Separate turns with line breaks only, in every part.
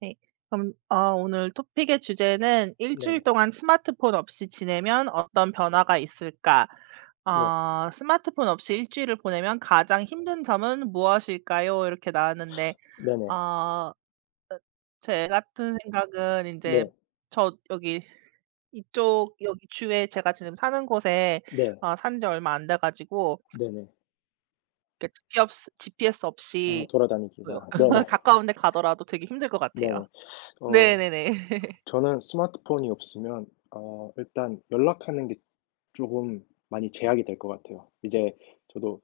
네. 그럼 오늘 토픽의 주제는 "일주일
네네.
동안 스마트폰 없이 지내면 어떤 변화가 있을까?"
네.
어 "스마트폰 없이 일주일을 보내면 가장 힘든 점은 무엇일까요?" 이렇게 나왔는데 어
네네.
어, 제 같은 생각은 이제
네.
저 여기 이쪽 여기 주에 제가 지금 사는 곳에
네.
산지 얼마 안 돼 가지고
네네.
그 GPS
어
없이 뭐
돌아다니기가 네네.
가까운 데 가더라도 되게 힘들 것 같아요.
네네. 어
네네네.
저는 스마트폰이 없으면 일단 연락하는 게 쪼금 많이 제약이 될 것 같아요. 이제 저도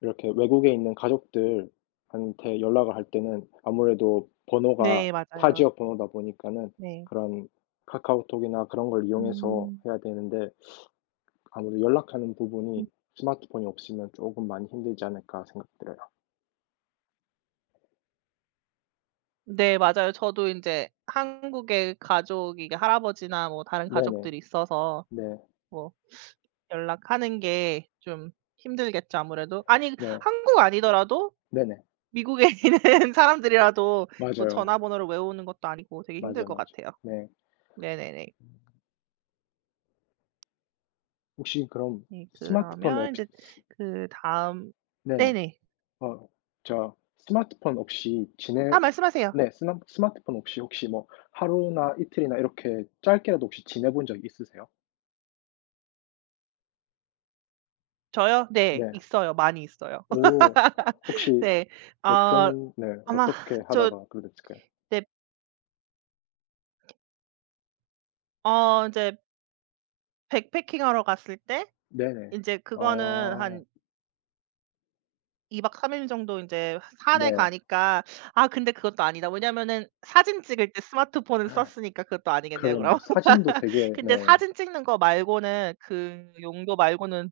이렇게 외국에 있는 가족들 한테 연락을 할 때는 아무래도 번호가
네,
타
맞아요.
지역 번호다 보니까는
네.
그런 카카오톡이나 그런 걸 이용해서
음.
해야 되는데 아무래도 연락하는 부분이
음.
스마트폰이 없으면 쪼금 많이 힘들지 않을까 생각돼요.
네, 맞아요. 저도 인제 한국에 가족이 이게 할아버지나 뭐 다른
네네.
가족들이 있어서
네.
뭐 연락하는 게 좀 힘들겠죠, 아무래도. 아니
네.
한국 아니더라도
네네.
미국에 있는 사람들이라도 뭐
맞아요.
전화번호를 외우는 것도 아니고 되게 힘들
맞아요,
것
맞아요.
같아요.
네.
네네네.
혹시 그럼
네,
스마트폰
그러면
없이
인제 그다음.
네네.
네네.
어 저 스마트폰 없이 지내
아, 말씀하세요.
네. 스마트폰 없이 혹시 뭐 하루나 이틀이나 이렇게 짧게라도 혹시 지내본 적 있으세요?
저요? 네.
네.
있어요. 많이 있어요.
오. 혹시
네. 아,
어떤 네.
아마
어떻게
저
하다가 그렇게 됐을까요?
네어이제 백패킹하러 갔을 때,
네네.
이제 그거는
아.
한 2박 3일 정도 이제 산에
네.
가니까. 아 근데 그것도 아니다. 왜냐면은 사진 찍을 때 스마트폰을 썼으니까 그것도 아니겠네요, 그럼.
그러네요. 사진도 되게
근데
네.
사진 찍는 거 말고는, 그 용도 말고는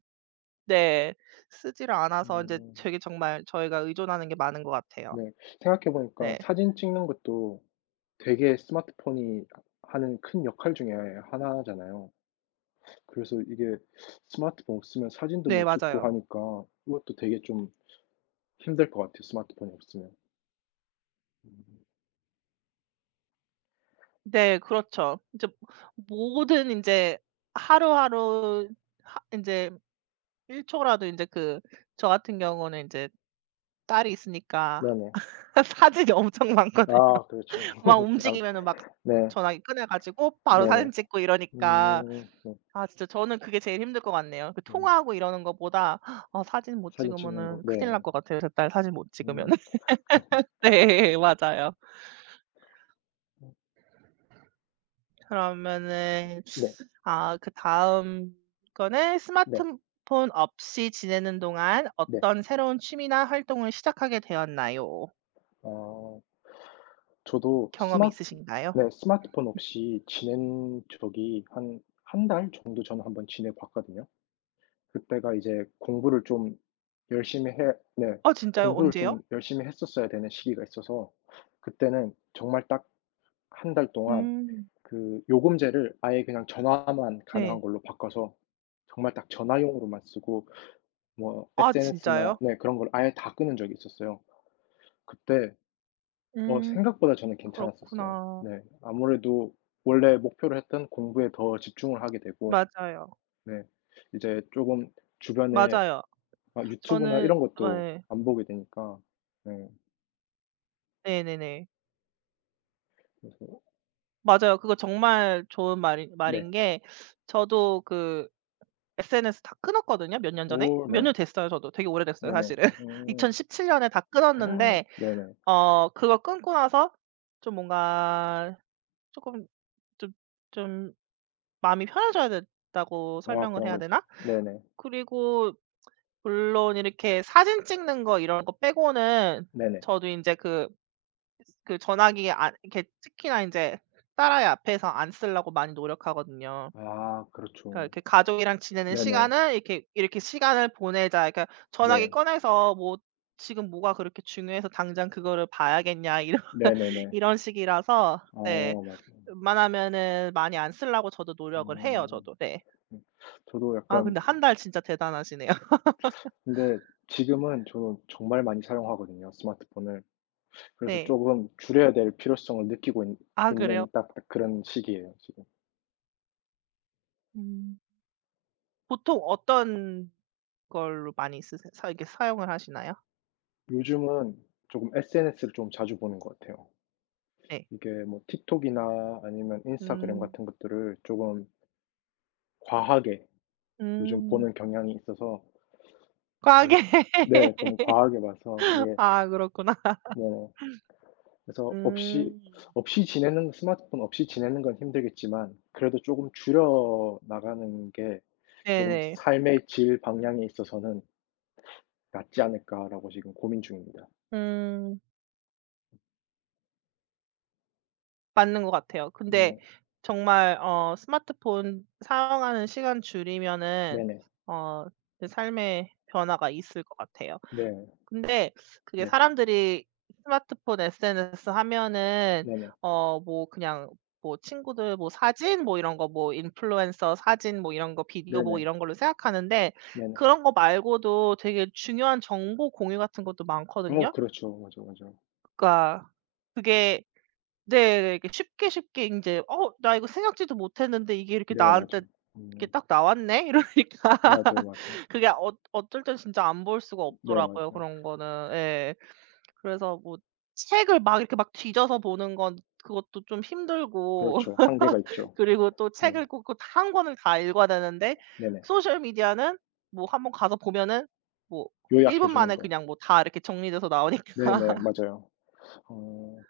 네 쓰지를 않아서, 이제
음.
되게 정말 저희가 의존하는 게 많은 것 같아요.
네. 생각해 보니까
네.
사진 찍는 것도 되게 스마트폰이 하는 큰 역할 중에 하나잖아요. 그래서 이게 스마트폰 없으면 사진도
네
못 찍고
맞아요.
하니까 이것도 되게 좀 힘들 것 같아요, 스마트폰이 없으면. 음.
네 그렇죠. 이제 모든 이제 하루하루 하제 1 초라도 인제 그, 저 같은 경우는 인제 딸이 있으니까
네네.
사진이 엄청 많거든요.
아 그렇죠.
막
아
움직이면은 막
네.
전화기 꺼내 가지고 바로 사진
네네.
찍고 이러니까,
음. 네.
아 진짜 저는 그게 제일 힘들 것 같네요. 그
음.
통화하고 이러는 것보다 아 사진 못
사진 찍는 거.
찍으면은 큰일
네.
날 것 같아요, 제 딸 사진 못 찍으면은.
음.
네, 맞아요. 그러면은
네.
아, 그다음 거는
네.
스마트폰 없이 지내는 동안
네.
어떤 새로운 취미나 활동을 시작하게 되었나요?
아. 저도
경험이
스마트
있으신가요?
네 스마트폰 없이 지낸 적이 한 한 달 정도 저는 한번 지내 봤거든요. 그때가 이제 공부를 좀 열심히 해 네
아 진짜요?
공부를
언제요?
좀 열심히 했었어야 되는 시기가 있어서 그때는 정말 딱 한 달 동안
음.
그 요금제를 아예 그냥 전화만 가능한
네.
걸로 바꿔서 정말 딱 전화용으로만 쓰고 뭐
아
SNS나
진짜요?
네 그런 걸 아예 다 끊은 적이 있었어요. 그때
음.
생각보다 저는 괜찮았었어요.
그렇구나.
네. 아무래도 원래 목표로 했던 공부에 더 집중을 하게 되고
맞아요.
네 이제 쪼금 주변에
맞아요.
막 유튜브나
저는.
이런 것도
네.
안 보게 되니까 네
네네네.
그래서
맞아요. 그거 정말 좋은 말인
네.
말인 게, 저도 그 SNS 다 끊었거든요, 몇 년 전에.
오
몇
네.
년 됐어요, 저도. 되게 오래됐어요,
네네.
사실은.
음.
2017년 년에 다 끊었는데,
네네.
그거 끊고 나서 좀 뭔가 쪼끔 좀 좀 마음이 편해져야 된다고
아
설명을
그런
해야
거 있죠.
되나?
네네.
그리고 물론 이렇게 사진 찍는 거 이런 거 빼고는,
네네.
저도 인제 그 전화기 안 이렇게 특히나 인제 딸아이 앞에서 안 쓰려고 많이 노력하거든요.
아
그러니까
그렇죠.
이렇게 가족이랑 지내는
네네.
시간을 이렇게 이렇게 시간을 보내자. 그러니까 전화기
네.
꺼내서 뭐 '지금 뭐가 그렇게 중요해서 당장 그거를 봐야겠냐.' 이런
네네네.
이런 식이라서 네.
어 맞아요.
웬만하면은 많이 안 쓰려고 저도 노력을 해요,
음.
저도. 네.
음. 저도
아
약간
근데 한 달 진짜 대단하시네요.
근데 지금은 저는 정말 많이 사용하거든요, 스마트폰을. 그래서
네.
조금 줄여야 될 필요성을 느끼고 있
아 그래요?
는 딱 그런 시기예요, 지금.
음. 보통 어떤 걸로 많이 쓰세 사 이렇게 사용을 하시나요?
요즘은 조금 SNS를 좀 자주 보는 것 같아요.
네.
이게 뭐 틱톡이나 아니면 인스타그램
음.
같은 것들을 조금 과하게 요즘
음.
보는 경향이 있어서 그래서
과하게.
네 좀 과하게 봐서 이게
아 그렇구나.
뭐 그래서 없이
음.
없이 지내는 스마트폰 없이 지내는 건 힘들겠지만 그래도 조금 줄여 나가는 게 조금
네네.
'삶의 질 방향에 있어서는 낫지 않을까.'라고 지금 고민 중입니다.
음. 맞는 것 같아요. 근데
네.
정말 스마트폰 사용하는 시간 줄이면은
네네.
어 그 삶의 변화가 있을 것 같아요.
네.
때 그게
네.
사람들이 스마트폰 SNS 하면은
네네.
어 뭐 그냥 뭐 친구들 뭐 사진 뭐 이런 거 뭐 인플루언서 사진 뭐 이런 거 비디오 보고
네네.
이런 걸로 생각하는데,
네네.
그런 거 말고도 되게 중요한 정보 공유 같은 것도
어
많거든요.
그렇죠. 맞아, 맞아.
그러니까 그게 네 이렇게 쉽게 인제 '어 나 이거 생각지도 못했는데 이게 이렇게
네 맞아
나한테 이렇게
음.
딱 나왔네.' 이런 이렇
맞아요, 맞아요.
그게 어쩔 땐 진짜 안 볼 수가
네
없더라고요
맞아요.
그런 거는. 예 그래서 뭐 책을 막 이렇게 막 뒤져서 보는 건 그것도 좀 힘들고,
그렇죠. 한계가 있죠.
그리고 또
네.
책을 꼭그 권을 다 읽어야 되는데,
네네.
소셜 미디어는 뭐 한번 가서 보면은 뭐 1
요약해
분
주는
만에
거.
그냥 뭐 다 이렇게 정리돼서 나오니까.
네네. 맞아요. 어.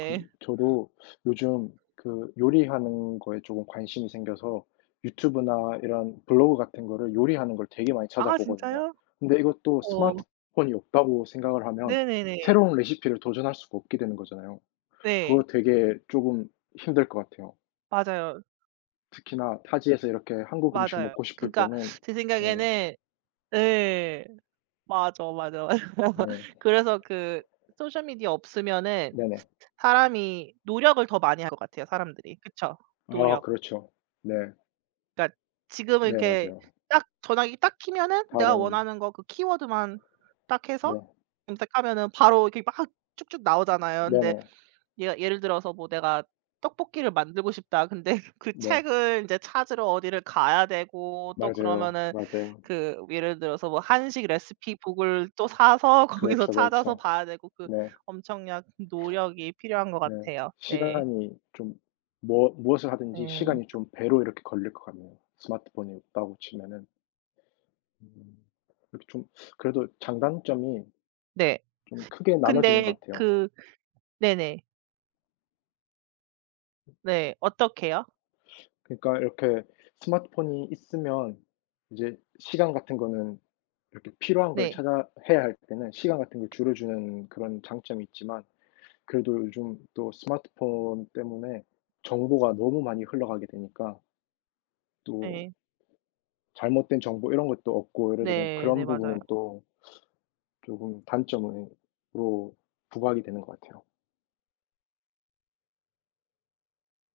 그 저도 요즘 그 요리하는 거에 조금 관심이 생겨서 유튜브나 이런 블로그 같은 거를 요리하는 걸 되게 많이
아
찾아보거든요.
진짜요?
근데 이것도
어
스마트폰이 없다고 생각을 하면
네네네.
새로운 레시피를 도전할 수가 없게 되는 거잖아요. 그거
네.
되게 조금 힘들 것 같아요.
맞아요.
특히나 타지에서 이렇게 한국 음식
맞아요.
먹고 싶을
그러니까
때는
제
네.
생각에는 네. 맞아, 맞아, 맞아.
네.
그래서 그 소셜 미디어 없으면은
네네.
사람이 노력을 더 많이 할 것 같아요, 사람들이. 그쵸?
아
노력.
그렇죠. 네.
그러니까 지금은
네
이렇게
맞아요.
딱 전화기 딱 키면은 내가
다른
원하는 거 그 키워드만 딱 해서
네.
검색하면은 바로 이렇게 막 쭉쭉 나오잖아요. 근데
네네.
예 예를 들어서 뭐 내가 '떡볶이를 만들고 싶다.' 근데 그
네.
책을 인제 찾으러 어디를 가야 되고 또
맞아요,
그러면은,
맞아요.
그 예를 들어서 뭐 한식 레시피 북을 또 사서 거기서
그렇죠,
찾아서
그렇죠.
봐야 되고, 그
네.
엄청난 노력이 필요한 것
네.
같아요. 네.
시간이 좀 뭐 무엇을 하든지
네.
시간이 좀 배로 이렇게 걸릴 것 같네요. 스마트폰이 없다고 치면은. 음. 이렇게 좀 그래도 장단점이
네.
좀 크게 나눠지는
근데
것 같아요.
그 네네. 네. 어떻게요?
그러니까 이렇게 스마트폰이 있으면 이제 시간 같은 거는 이렇게 필요한 걸
네.
찾아 해야 할 때는 시간 같은 걸 줄여 주는 그런 장점이 있지만 그래도 요즘 또 스마트폰 때문에 정보가 너무 많이 흘러가게 되니까 또
네,
잘못된 정보 이런 것도 없고 이러다 보니
네. 네
그런
맞아요.
부분은 또 조금 단점으로 부각이 되는 것 같아요.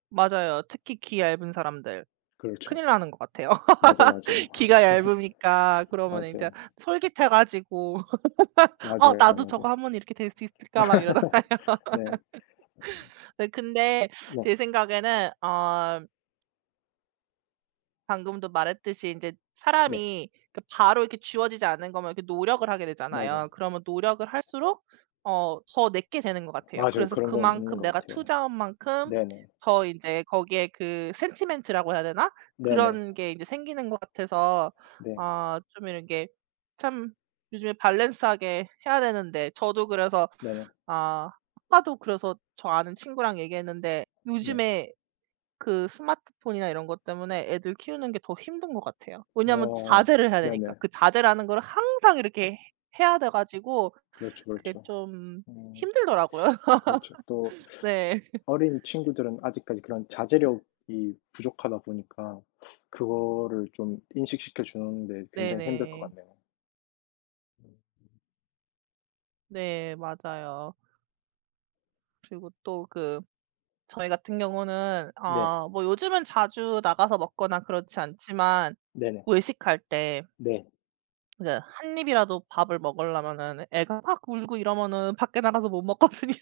맞아요. 특히 귀 얇은 사람들
그렇죠.
큰일 나는 것 같아요.
맞아요, 맞아요.
귀가 얇으니까 그러면 이제
맞아요.
솔깃해 가지고 '어
맞아요,
나도 저거
맞아요.
한번 이렇게 될 수 있을까?' 막 이러잖아요.
네.
네 근데
네.
제 생각에는 방금도 말했듯이 인제
네.
사람이 그 바로 이렇게 주어지지 않는 거면 이렇게 노력을 하게
맞아요.
되잖아요. 그러면 노력을 할수록 더 내게 되는 것 같아요.
맞아요.
그래서
그런 건 있는
그만큼
것
내가
같아요.
투자한 만큼
네네.
더 인제 거기에 그 sentiment라고 해야 되나?
네네.
그런 게 인제 생기는 것 같아서
네.
아 좀 이런 게 참 요즘에 밸런스하게 해야 되는데 저도 그래서,
네네.
아 아까도 그래서 저 아는 친구랑 얘기했는데
네.
요즘에 그 스마트폰이나 이런 것 때문에 애들 키우는 게 더 힘든 것 같아요. 왜냐하면
어
자제를 해야 되니까.
네네.
그 자제라는 거를 항상 이렇게 해 해야 돼 가지고
그렇죠,
그게
그렇죠.
좀
음
힘들더라고요.
그렇죠. 또
네.
어린 친구들은 아직까지 그런 자제력이 부족하다 보니까 그거를 좀 인식시켜 주는 데 굉장히 힘들 것
네네.
같네요.
네 맞아요. 그리고 또 그 저희 같은 경우는
네.
아 뭐 요즘은 자주 나가서 먹거나 그렇지 않지만
네네.
외식할 때
네.
이제 한 입이라도 밥을 먹으려면은 애가 막 울고 이러면은 밖에 나가서 못 먹거든요.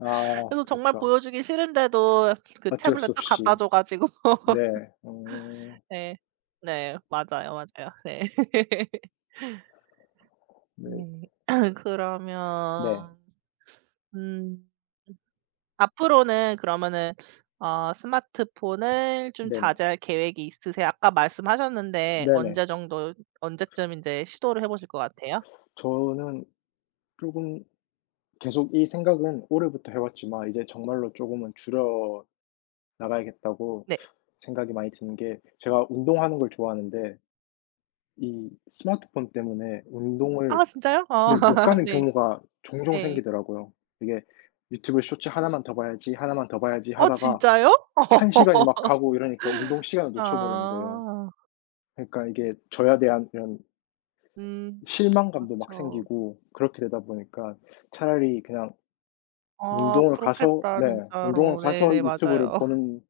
아
그래서 정말
그렇죠.
보여주기 싫은데도 그
어쩔 수
태블릿 딱
없이.
갖다 줘 가지고.
네. 어
네. 네. 맞아요, 맞아요. 네.
네.
네.
네.
그러면 음 앞으로는 그러면은 스마트폰을 좀
네네.
자제할 계획이 있으세요? 아까 말씀하셨는데
네네.
언제 정도 언제쯤 인제 시도를 해 보실 것 같아요?
저는 조금 계속 이 생각은 올해부터 해 왔지만 이제 정말로 조금은 줄여 나가야겠다고
네.
생각이 많이 드는 게 제가 운동하는 걸 좋아하는데 이 스마트폰 때문에 운동을
아 진짜요? 어
네 못 가는
네.
경우가 종종
네.
생기더라고요. 이게 '유튜브 쇼츠 하나만 더 봐야지, 하나만 더 봐야지.'
어
하다가
진짜요?
1 시간이 막
어.
가고 이러니까 운동 시간을 놓쳐 버리는 거예요.
아.
그러니까 이게 저에 대한 이런
음.
실망감도 막
그쵸.
생기고 그렇게 되다 보니까 차라리 그냥
아
운동을 가서
그렇겠다
네 운동을
진짜로.
가서
네네.
유튜브를
맞아요.
보는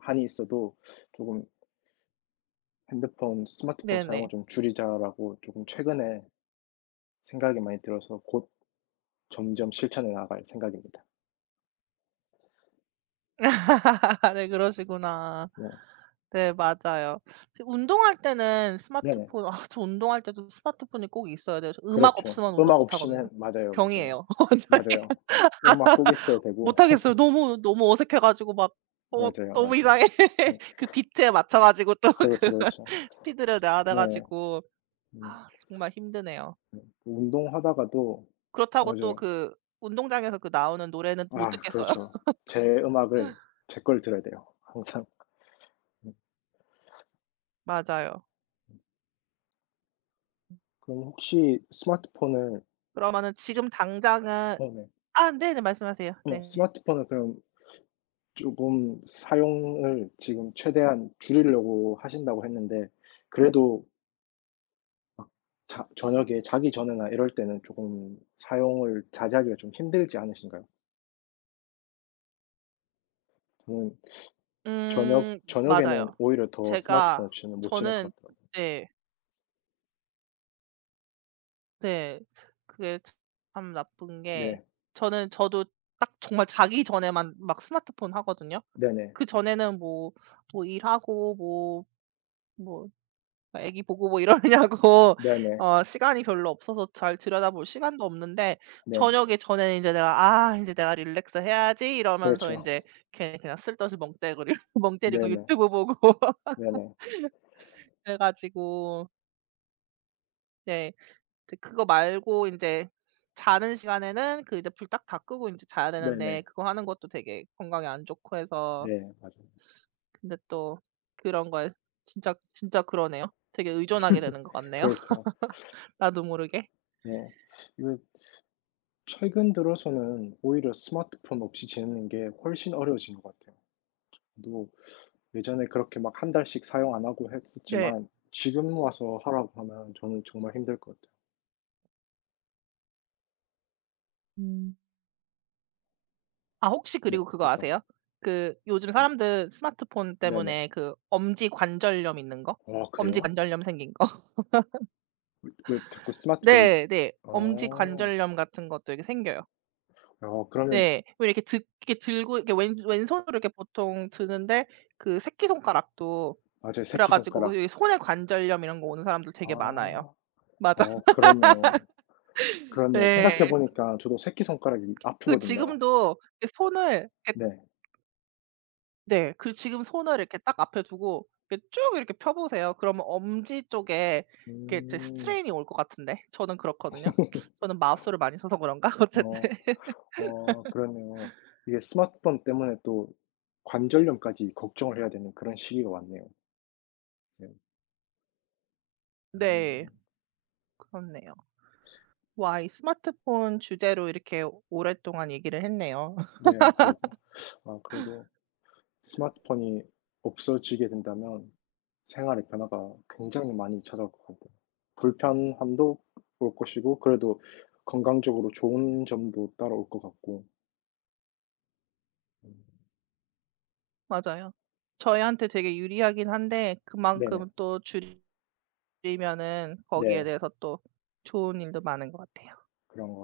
한이 있어도 조금 '핸드폰, 스마트폰
네네.
사용을 좀 줄이자.'라고 조금 최근에 생각이 많이 들어서 곧 점점 실천해 나갈 생각입니다.
네 그러시구나.
네.
네 맞아요. 지금 운동할 때는
네네.
스마트폰 아 저 운동할 때도 스마트폰이 꼭 있어야 돼요. 저 음악
그렇죠.
없으면 운동
음악
못 하거든요.
없이는 맞아요, 맞아요.
병이에요. 완전히.
맞아요. 음악 꼭 있어야 되고
못 하겠어요. 너무, 너무 어색해 가지고 막 어
맞아요,
너무
맞아요.
이상해. 그 비트에 맞춰 가지고 또 그
그렇죠, 그렇죠.
스피드를 내야 돼
네.
가지고
음
아 정말 힘드네요.
운동하다가도
그렇다고 또
맞아요.
그 운동장에서 그 나오는 노래는 못
아
듣겠어요.
그렇죠. 제 음악을 제 걸 들어야 돼요 항상. 음.
맞아요.
그럼 혹시 스마트폰을
그러면은 지금 당장은
어 네.
아 네네. 말씀하세요. 네.
스마트폰을 그럼 조금 사용을 지금 최대한 줄이려고 하신다고 했는데 그래도 막 자 저녁에 자기 전이나 이럴 때는 조금 사용을 자제하기가 좀 힘들지 않으신가요? 저는 저녁 저녁에는
맞아요.
오히려 더 스마트폰
제가,
없이는 못 지낼
저는
것 같더라고요.
네. 네. 그게 참 나쁜 게,
네.
저는 저도 딱 정말 자기 전에만 막 스마트폰 하거든요.
네네.
그전에는 뭐 뭐 일하고 뭐뭐 어, 애기 보고 뭐 이러느냐고
네네.
어 시간이 별로 없어서 잘 들여다볼 시간도 없는데
네.
저녁에 전에는 이제 내가 '아 이제 내가 릴렉스 해야지.' 이러면서 이
그렇죠.
제 걔 그냥 쓸데없이 멍때리고
네네.
유튜브 보고.
네네.
그래 가지고 네. 이제 그거 말고 이제 자는 시간에는 그 이제 불 딱 다 끄고 이제 자야 되는데
네네.
그거 하는 것도 되게 건강에 안 좋고 해서.
네. 맞아요.
근데 또 그런 거에 진짜 진짜 그러네요. 되게 의존하게 되는 것 같네요,
그렇죠.
나도 모르게.
네. 이거 최근 들어서는 오히려 스마트폰 없이 지내는 게 훨씬 어려워진 것 같아요. 또 예전에 그렇게 막 한 달씩 사용 안 하고
네.
했었지만 지금 와서 하라고 하면 저는 정말 힘들 것 같아요.
음. 아 혹시
네.
그리고 그거
어떤 거?
아세요? 그 요즘 사람들 스마트폰
네네.
때문에 그 엄지 관절염 있는 거?
아
엄지
그래요?
관절염 생긴 거.
왜 자꾸 스마트폰
네 네. 엄지
어.
관절염 같은 것도 이렇게 생겨요.
어 그러면
네. 왜 이렇게 드 이렇게 들고 이렇게 왼 왼손으로 이렇게 보통 드는데, 그 새끼손가락도
맞아요.
그래 가지고
새끼손가락.
그 손에 관절염 이런 거 오는 사람들 되게 많아요.
아.
맞아.
어 그러네요. 그렇네요. 생각해
네.
보니까 저도 새끼손가락이
그
아프거든요.
지금도 이 손을 이렇게.
네.
네. 그 지금 손을 이렇게 딱 앞에 두고 이렇게 쭉 이렇게 펴 보세요. 그러면 엄지 쪽에 이게 이제
음.
스트레인이 올 것 같은데 저는 그렇거든요. 저는 마우스를 많이 써서 그런가?
어.
어쨌든
어 그러네요. 이게 스마트폰 때문에 또 관절염까지 걱정을 해야 되는 그런 시기가 왔네요. 네.
네.
음.
그렇네요. 와이 스마트폰 주제로 이렇게 오랫동안 얘기를 했네요.
네 그러게요. 아 그래도 스마트폰이 없어지게 된다면 생활의 변화가 굉장히 많이 찾아올 것 같아요. 불편함도 올 것이고 그래도 건강적으로 좋은 점도 따라올 것 같고. 음.
맞아요. 저희한테 되게 유리하긴 한데
네네.
그만큼 또 줄이면은 거기에
네.
대해서 또 좋은 일도 많은 것 같아요.
그런 것